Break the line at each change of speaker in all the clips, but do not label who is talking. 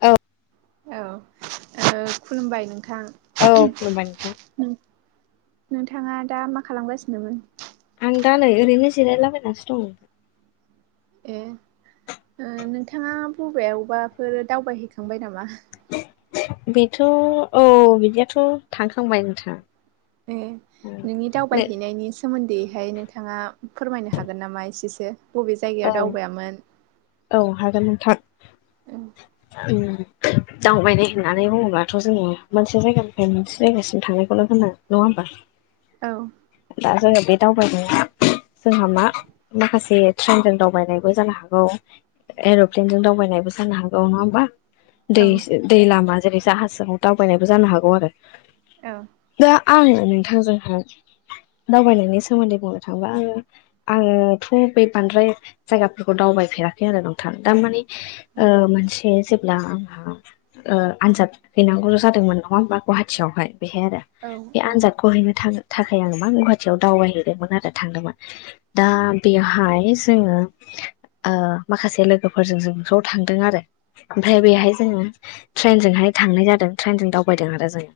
औ
औ ओ खुलुमबाय नोंथां
औ खुलुमबाय नोंथां
नोंथाङा दा मा खालामगासिनोमोन
आं दा नै ओरैनो जिरायलाबायनानैसो दं
ए ओ नोंथाङा बबेयावबाफोर दावबायहैखांबाय नामा
बेथ' औ बिदियाथ' थांखांबाय नोंथां
ए नोंनि
नै
दावबायहैनायनि सोमोन्दैहाय नोंथाङा फोरमायनो हागोन नामा एसेसो बबे
औ
जायगायाव दावबायामोन
औ हागोन नोंथां
औ
दावबायनाय होननानै बुङोब्लाथ' जोङो मोनसे जायगानिफ्राय मोनसे जायगासिम थांनायखौल' बुङो। नङा होमबा
औ
दा जोङो बे दावबायनाया जोंहा मा माखासे ट्रेनजों दावबायनायबो जानो हागौ एर'प्लेनजों दावबायनायबो जानो हागौ नङा होमबा
औ
दै दै लामा जेरै जाहासजों दावबायनायबो जानो हागौ आरो
औ
दा आङो नोंथांजोंहाय दावबायनायनि सोमोन्दै बुंनो थाङोबा आङो आङोथ' बै बांद्राय जायगाफोरखौ दावबायफेराखै आरो नोंथाङा दारमाने ओ मोनसेे दा आंहा ओ आनजाद हैनांगौल' जादोंमोन नङा होमबा गहाटियावहाय बेहाय आरो
औ
बे आनजाद खौ हैनो थाङो थाखाय आङो मा गहाटीयाव दावबायहैदोंमोन आरो थांदोंमोन दा बेयाव हाय जोङो माखासे लोगोफोरजों जों ज' थांदों आरो ओमफ्राय
औ
बेहाय जोङो ट्रेनजोंहाय थांनाय जादों ट्रेनजों दावबायदों आरो जोङो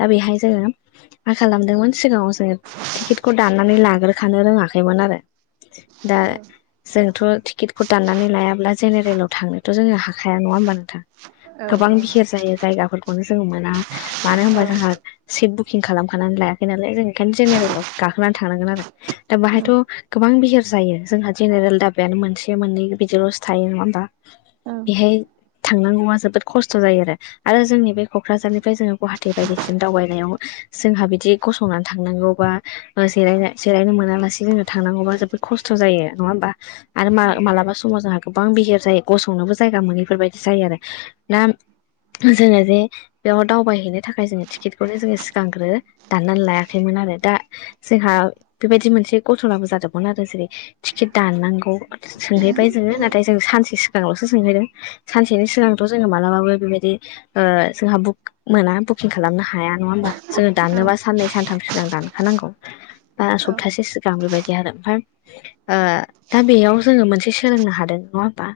दा बेहाय जोङो मा खालामदोंमोन सिगाङाव जोङो टिकेटखौ दान्नानै लाग्रोखानो रोङाखैमोन आरो दा जोंथ' टिकिटखौ दाननानै लायाब्ला जेनेरेलाव थांनोथ' जोङो हाखाया नङा होमबा नोंथां
औ
गोबां बिहिर जायो जायगाफोरखौनो जों मोना मानो होनबा जोंहा सिट बुकिं खालामखानानै लायाखै नालाय जों ओंखायनो जेनेरेलाव गाखोनानै थांनांगोन आरो दा बाहायथ' गोबां बिहिर जायो जोंहा जेनेरेल दाबायानो मोनसे मोननै बिदिल'सो थायो नङा होनबा बेहाय थांनांगौआ जोबोद खस्थ' जायो आरो आरो जोंनि बे कक्राझारनिफ्राय जोङो गहाटि बायदिसिम दावबायनायाव जोंहा बिदि गसंनानै थांनांगौबा जि-जिरायनो मोनालासे जोंनो थांनांगौबा जोबोद खस्थ' जायो नङा होमबा आरो मा-मालाबा समाव जोंहा गोबां बिहिर जायो गसंनोबो जायगा मोनैफोर बायदि जायो आरो ना जोङो जे बेयाव दावबायहैनो थाखाय जोङो टिकिटखौनो जोङो सिगांग्रो दाननानै लायाखैमोन आरो दा जोंहा बेबायदि मोनसे गतनाबो जादोंमोन आरो जेरै टिकिट दाननांगौ सोंहैबाय जोङो नाथाय जों सानसे सिगांल'सो सोंहैदों सानसेनि सिगांथ' जोङो मालाबाबो बेबायदि ओ जोंहा बुक मोना बुकिं खालामनो हाया नङा होमबा जोङो दाननोबा साननै सानथाम सिगां दानखानांगौ बा सप्तासे सिगां बेबायदि आरो आमफाय ओ दा बेयाव जोङो मोनसे सोलोंनो हादों नङा होमबा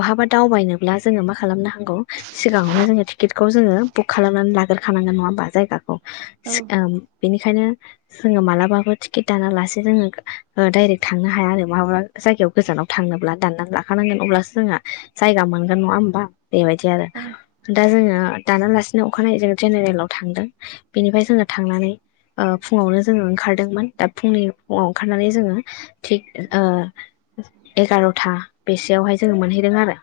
बहाबा दावबायनोब्ला जोङो मा खालामनो हांगौ सिगाङावनो जोङो टिकिटखौ जोङो बुक खालामनानै लाग्रोखानांगोन नङा होमबा जायगाखौ ओ बेनिखायनो जोङो मालाबाबो टिकिट दाना लासे जोङो डाइरेक थांनो हाया आरो माहाबा जायगायाव गोजानाव थांनोब्ला दाननानै लाखानांगोन अब्लासो जोंहा जायगा मोनगोन नङा होमबा बेबायदि आरो दा जोङो दानालासिनो अखानायै जों जेनेरेलाव थांदों बेनिफ्राय जोङो थांनानै ओ फुुङावनो जोङो ओंखारदोंमोन दा फुंनि फुङाव ओंखारनानै जोङो। थिग ओ एगारथा बेसेयावहाय जोङो मोनहैदों आरो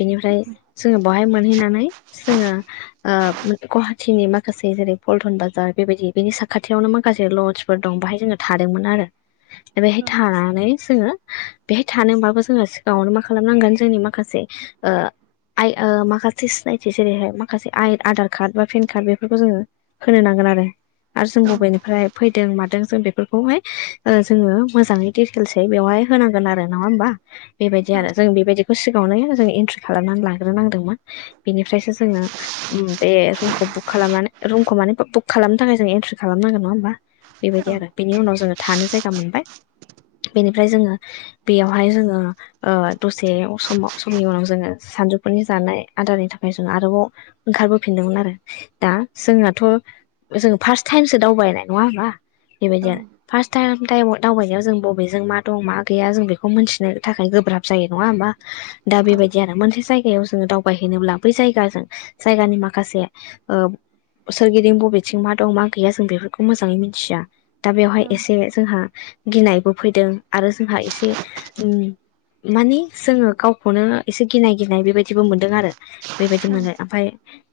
बिनिफ्राय जोङो बवहाय मोनहैनानै जोङो ओ गुवाहाटिनि माखासे जेरै पल्टन बाजार बेबायदि बेनि साखाथियावनो माखासे लज। फोर दं बाहाय जोङो थादोंमोन आरो
[inaudible]
बेहाय थानानै जोङो बेहाय थानोबाबो जोङो सिगाङावनो मा खालामनांगोन जोंनि माखासे ओ आइ माखासे सिनायथि जेरैहाय माखासे आधार कार्ड बा पेन कार्ड बेफोरखौ जोङो होनो नांगोन आरो आरो जों बबेनिफ्राय फैदों मादों जों बेफोरखौहाय ओ जोङो मोजाङै दिटेलसै बेवहाय होनांगोन आरो नङा होमबा बेबायदि आरो जों बेबायदि बे सिगाङावनो जों एन्ट्रि खालामनानै लाग्रोनांदोंमोन बेनिफ्रायसो जोङो उम बे रुमखौ बुक खालामनानै। रुमखौ माने बुक खालामनो थाखाय जों एन्ट्रि खालामनांगोन नङा होमबा बेबायदि आरो बिनि उनाव जोङो थानो जायगा मोनबाय बेनिफ्राय जोङो बेयावहाय जोङो। ओ दसे समाव समनि उनाव जोङो सानजौफुनि जानाय आदारनि थाखाय जों आरोबाव ओंखारबोफिनदोंमोन आरो दा जोंनाथ जों फार्स्ट टाइमसो दावबायनाय नङा होमबा? बेबायदि आरो फारस टायेम टायेमाव दावबायनायाव जों बबेजों मा दं मा गैया जों बेखौ मोनथिनो थाखाय गोब्राब जायो नङा होमबा? दा बेबायदि आरो मोनसे जायगायाव जोङो दाव। बाहायहैनोब्ला बै जायगाजों जायगानि माखासे ओ सोरगिदिं बबेथिं मा दं मा गैया जों बेफोरखौ मोजाङै मिथिया दा बेवहाय एसे जोंहा गिनायबो फैदों आरो जोंहा एसे उम मानि जोङो गावखौनो एसे गिनाय गिनाय बेबायदि दिबो मोनदों आरो बेबायदि मोनो ओमफाय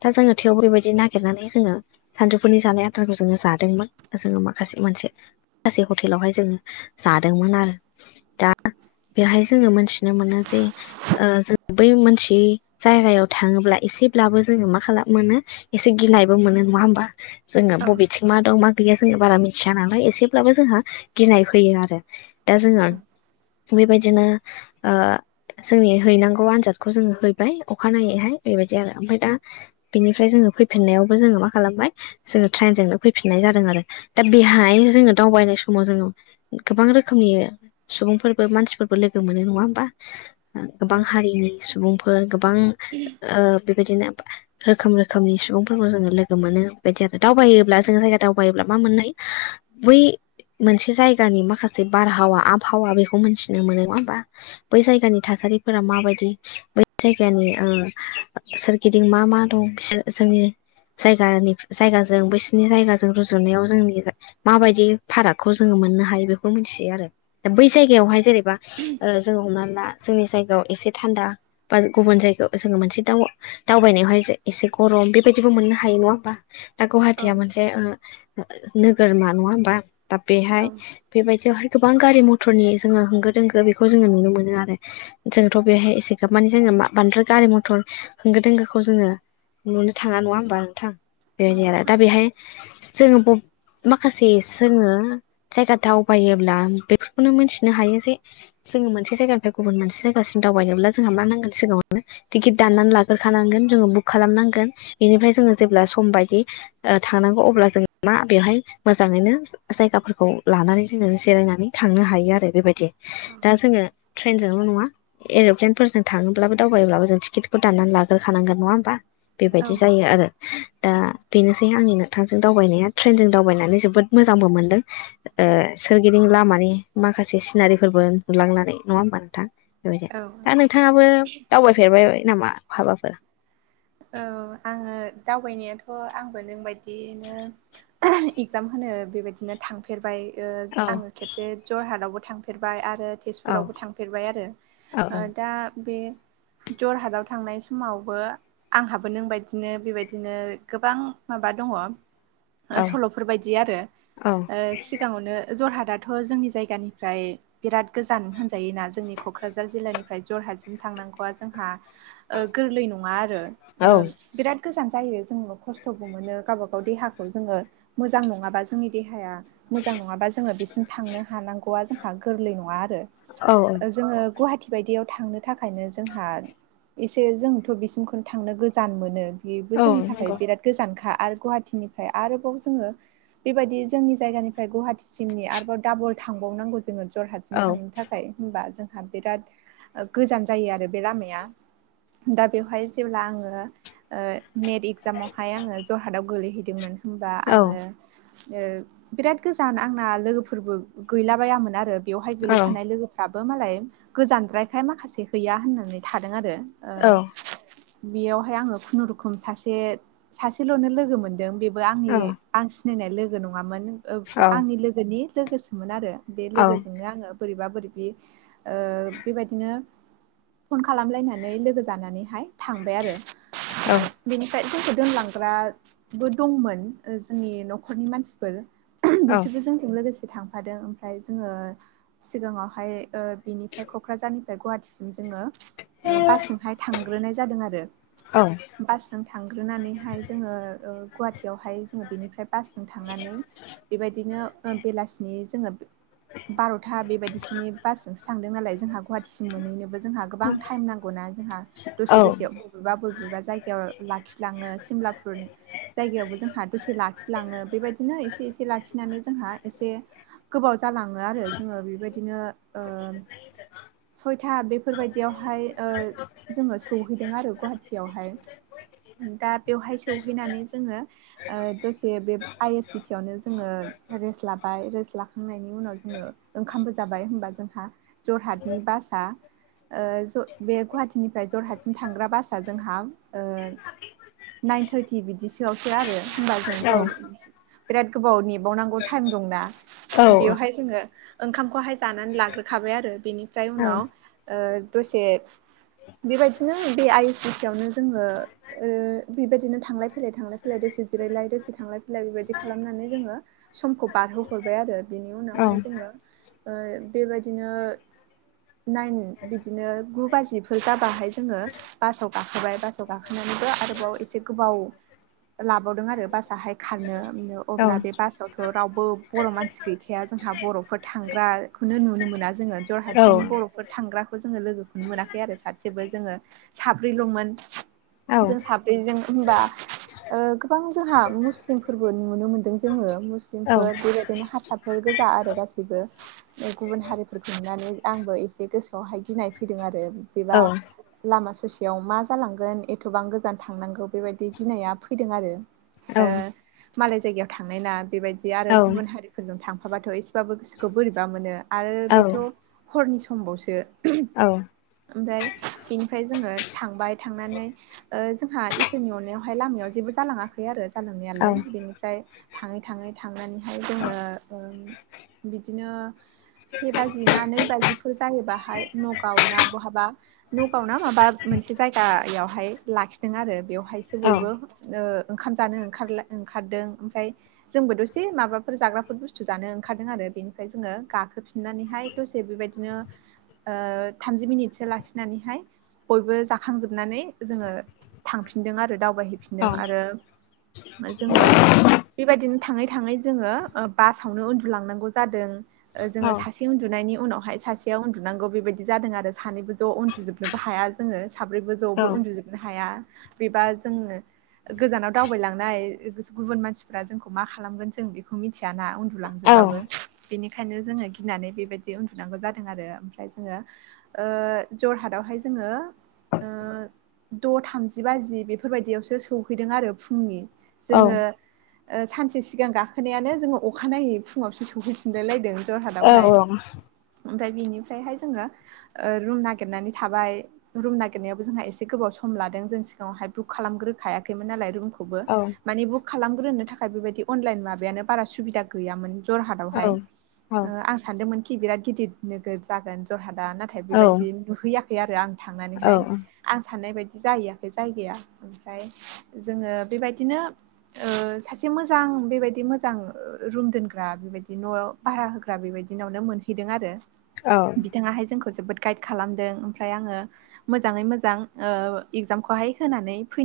दा जोङो थेवबो बेबायदि नागिरनानै जोङो सानजौफुनि जानाय आद्रारखौ जोङो जादोंमोन जोङो माखासे मोनसे माखासे हटेलावहाय जोङो जादोंमोन आरो दा बेहाय जोङो मोनथिनो मोनो जे। ओ जों बै मोनसे जायगायाव थाङोब्ला एसेब्लाबो जोङो मा खालाम मोनो। एसे गिनायबो मोनो नङा होमबा? जोङो बबेथिं मा दं मा गैया जोङो बारा मिथिया नालाय एसेब्लाबो जोंहा गिनाय फै फैयो आरो दा जोङा बेबायदिनो ओ जोंनि हैनांगौ आनजादखौ जोङो हैबाय अखानायैहाय बेबायदि आरो ओमफ्राय दा। बिनिफ्राय जोङो फैफिननायावबो जोङो मा खालामबाय जोङो ट्रेनजोंनो फैफिननाय जादों आरो दा बेहाय जोङो दावबायनाय समाव जोङो गोबां रोखोमनि सुबुंफोरबो मानसिफोरबो लोगो मोनो नङा होमबा?
औ
गोबां हारिनि सुबुंफोर गोबां ओ बेबायदिनो रोखोम रोखोमनि सुबुंफोरखौ जोङो लोगो मोनो बेदि आरो दावबायोब्ला जों जायगा दावबायोब्ला मा मोननाय। बै मोनसे जायगानि माखासे बारहावा आबहावा बेखौ मिथिनो मोनो नङा होमबा। बै जायगानि थासारिफोरा माबायदि बै जायगानिओ सोर गिदिं मा मा दं बिसो जोंनि जायगानि जायगाजों बैसोरनि जायगाजों रुजुनायाव जोंनि माबायदि फारागखौ जोङो मोननो हा हायो बेखौ मोनथियो आरो दा बै जायगायावहाय जेनेबा जोङो हमनानैला जोंनि जायगायाव एसे थान्दा बा गुबुन जायगायाव जोङो मोनसे दाउ दावबायनायावहाय एसे गरम बेबायदिबो मोननो हायो नङा होमबा? दा
औ
गुवाहाटिया मोनसे ओ नोगोरमा नङा होमबा दा
औ
बेहाय बेबायदियावहाय गोबां गारि मथरनि जोङो होंगो दोंगो बेखौ जोङो नुनो मोनो आरो जोंथ बेहाय एसेखाब माने जोङो बांद्राय गारि मथर होंगो दोंगोखौ जोङो नुनो थाङा नङा होमबा नोंथां
औ
बेबायदि आरो दा बेहाय जोङो माखासे जोङो जायगा। दावबायोब्ला बेफोरखौनो मोनथिनो हायो जे जोङो मोनसे जायगानिफ्राय गुबुन मोनसे जायगासिम दावबायनोब्ला जोंहा मा नांगोन सिगाङावनो टिकेट दाननानै लाग्रोखानांगोन जोङो बुक खालामनांगोन बेनिफ्राय जोङो जेब्ला सम बायदि थांनांगौ अब्ला जों मा बेवहाय मोजाङैनो जायगाफोरखौ लानानै जोङो जिरायनानै थांनो हायो आरो बेबायदि दा
औ
जोङो ट्रेनजोंल नङा। एरप्लेनफोरजों थाङोब्लाबो दावबायोब्लाबो जों टिकेटखौ दाननानै लाग्रोखानांगोन नङा होमबा? बेबायदि जायो आरो दा बेनोसै आंनि नोंथांजों दावबायनाया ट्रेनजों दावबायनानै जोबोद मोजांबो मोनदों ओ सोरगिदिं लामानि माखासे सिनारिफोरबो नुलांनानै नङा होमबा नोंथां। बेबायदि
औ
दा नोंथाङाबो दावबायफेरबाय नामा हाबाफोर
औ आङो दावबायनायाथ' आंबो नोंबायायदिनो एगजाम होनो बेबायदिनो थांफेरबाय ओ
औ
आङो खेबसे जरहाटावबो थांफेरबाय आरो।
औ
तेजपुरावबो थांफेरबाय आरो
औ
दा बे जरहाटाव थांनाय समावबो आंहाबो नोंबायदिनो बेबायदिनो गोबां माबा दङ। सल'फोरबायादि आरो
औ
सिगाङावनो जरहाटाथ' जोंनि जायगानिफ्राय। बिराद गोजान होनजायोना जोंनि क'क्राझार जिल्लानिफ्राय जरहाटसिम थांनांगौआ जोंहा। गोरलै नङा आरो।
औ
बिराद गोजान जायो जोंङो खस्थ'बो मोनो गावबा गाव देहाखौ जोंङो। मोजां नङाबा जोंनि देहाया मोजां नङाबा जोंङो बेसिम थांनो हानांगौआ जोंहा गोरलै नङा आरो।
औ
जोंङो गुवाहाटि। बिबायदियाव थांनो थाखायनो जोंहा एसे जोंथ' बिसिमखौनो थांनो गोजान मोनो बेबो
औ
जोंनि थाखाय
नंगौ
बिराद गोजानखा आरो गुवाहाटिनिफ्राय आरोबाव जोङो बेबायदि जोंनि जायगानिफ्राय गुवाहाटिसिमनि आरोबाव दाबल थांबावनांगौ जोंङो जरहा। जों
औ
थांनो थाखाय होनबा जों। हाब बिराद गोजान जायो आरो बे लामाया दा बेवहाय जेब्ला आङो नेट एगजामावहाय आङो जरहाटाव गोलैहैदोंमोन होमबा
नंगौ
आङो। बिराद गोजान आंना लोगोफोरबो गैलाबायामोन आरो। बेवहाय
औ
गोलैफानाय लोगोफ्राबो मालाय गोजानद्रायखाय माखासे गैया होननानै थादों आरो।
औ
ओ बेयावहाय आङो खुनुरुखुम सासे सासेल'नो लोगो मोनदों बेबो आंनि
औ
आं। सिनायनाय लोगो नङामोन आंनि लोगोनि लोगोसोमोन आरो बे
औ
लोगोजोंनो आंङो। बोरैबा बोरैब बेबायदिनो। फन खालामलायनानै लोगो जानानैहाय थांबाय आरो। बेनिफ्राय जोंखौ दोनलांग्राबो दंमोन जोंनि न'खरनि मानसिफोर। बिसोरबो जोंजों लोगोसे थांफादों ओमफ्राय जोंङो। सिगाङावहाय बिनिफ्राय क'क्राझारनिफ्राय गुवाहाटिसिम जोङो बासजोंहाय थांग्रोनाय जादों आरो‌।
औ।
बासजों थांग्रोनानैहाय जोङो गुवाहाटियावहाय जोङो बेनिफ्राय बास जों थांनानै बेबायदिनो बेलासिनि जोङो बार'था बेबायदिसोनि बासजोंसो थांदों नालाय जोंहा गुवाहाटिसिम मोनहैनोबो। जोंहा गोबां थायम नांगौ ना जों दसे दसे। बबेबा बबेबा जायगायाव लाखिलाङो सिमलाफोर। जायगायावबो जोंहा दसे लाखिलाङो बेबायदिनो एसे एसे लाखिनानै जोंहा एसे। गोबाव जालाङो आरो जोंङो बेबायदिनो। सयथा बेफोरबायदियावहाय ओ जोङो सहैदों आरो गुवाहाटियावहाय दा बेवहाय सहैनानै जोङो ओ दसे बे आइ एस बि टि आवनो जोङो रेस्ट लाबाय रेस्ट लाखांनायनि उनाव जोङो ओंखामबो जाबाय होमबा जोंहा जरहाटनि बासआ ओ ज बे गुवाहाटी निफ्राय जरहाटसिम थांग्रा बासआ जोंहा नाइन थारटि बिदिसोआवसो आरो होबा
औ
जोंथ'। बिराद गोबाव नेबावनांगौ थाइम दंना
औ
बेवहाय जोंङो ओंखामखौहाय। जानानै लाग्रोखाबाय आरो बेनिफ्राय
औ
उनाव दसे। बेबायदिनो बे आइ एस आवनो जोंङो। बेबायदिनो थांलाय फैलाय थांलाय फैलाय दसे जिरायलाय दसे थांलायाय लोगो बायदि खालामनानै जोंङो समखौ बारहोहरबाय आरो बिनि
औ
उनावहाय जोङो ओ बेबायदिनो नाइन बिदिनो गु बाजि जाबाहाय जोङो बासाव गाखोबाय बासाव गाखोनानैबो आरोबाव एसे गोबाव लाबावदों आरो बासाहाय खारनो अब्ला बे बास आवथ' रावबो बर' मानसि गैखाया जोंहा बर'फोर थांग्राखौनो नुनो मोना जोङो जरहाट
औ
थिं बर'फोर थांग्राखौ जोङो लोगोखौनो मोनाखै आरो सासेबो जोङो साब्रैल'मोन
औ
जों साब्रैजों होमबा ओ गोबां जोंहा मुस्लिमफोरबो नुनो मोनदों जोङो
औ
मुस्लिमफोर बेबाय दिनो हारसाफोर गोजा आरो गासिबो ओ गुबुन हारिफोरखौ नुनानै आंबो एसे गोसोआवहाय गिनाय फैदों आरो बेबा लामा ससेयाव मा जालांगोन एथ'बां गोजान थांनांगौ बेबायदि गिनाया फैदों आरो ओ मालाय जायगायाव थांनाय ना बेबायदि आरो गुबुन हारि फोरजों थांफाबाथ' एसेबाबो गोसोखौ बोरैबा मोनो आरो बेथ' हरनि समबावसो
औ
ओमफ्राय बिनिफ्राय जोङो थांबाय थांनानै ओ जोंहा इसोरनि अननायावहाय लामायाव जेबो जालाङाखै आरो जालांनायालाय बेनिफ्राय थाङै थाङै थांनानैहाय जोङो ओ बिदिनो से बाजि ना नै बाजिफोर जायो बाहाय नगाव ना बहाबा नगाव ना माबा मोनसे जायगायावहाय लाखिदों आरो बेवहायसो बयबो ओ ओंखाम जानो ओंखारला ओंखारदों ओमफ्राय जोंबो दसे माबाफोर जाग्राफोर बुस्थु जानो ओंखारदों आरो बेनिफ्राय जोङो गाखोफि नानैहाय दसे बेबायदिनो ओ थामजि मिनिट सो लाखिनानैहाय बयबो जाखांजोबनानै जोङो थांफिनदों आरो दावबायहै फिनदों आरो जोङो बेबायदिनो थाङै थाङै जोङो बासावनो उन्दुलांनांगौ जादों ओ जोङो सासे उन्दुनायनि उनावहाय सासेयाव उन्दनांगौ बेबायदि जादों आरो सानैबो ज' उन्दुजोबनोबो हाया जोङो साब्रैबो ज'बो उन्दुजोब नोहाया बेबा जोङो गोजानाव दावबायलांनाय गुबुन मानसिफ्रा जोंखौ मा खालामगोन जों एखौ मिथियाना उन्दुलांजोबबाबो बेनिखायनो जोङो गिनानै बेबायदि उन्दुनांगौ जादों आरो ओमफ्राय जोङो ओ जरहाटावहाय जोङो ओ द' थामजि बाजि बेफोरबायदियावसो सौहैदों आरो फुंनि जोङो ओ सानसे सिगां गाखोनायानो जोङो अखानायै फुङावसो सौहैफिनलाय लायदों जरहाटावहाय ओमफ्राय बिनिफ्रायहाय जोङो रुम नागिरनानै थाबाय। रुम नागिरनायावबो जोंहा एसे गोबाव सम लादों जों सिगाङावहाय बुक खालामग्रोखायाखैमोन नालाय रुम खौबो माने बुक खालामग्रोनो थाखाय बेबायदि अनलाइन माबायानो बारा सुबिदा गैयामोन जरहाटावहाय ओ
औ
आं सानदोंमोन कि बिराद गिदिर नोगोर जागोन जरहाटा ना ओ बेबायदि नुहैयाखै आरो आं
औ
थांनानैहाय आं साननाय बायदि जाहैयाखै जायगाया ओमफ्राय जोङो बेबायदिनो ओ सासे मोजां बेबायदि मोजां रुम दोनग्रा बेबायदि न'आव भारा होग्रा बेबायदिनावनो मोनहैदों आरो।
औ
बिथाङाहाय जोंखौ जोबोद गाइद खालामदों ओमफ्राय आङो मोजाङै मोजां ओ इगजामखौहाय होनानै फैदों।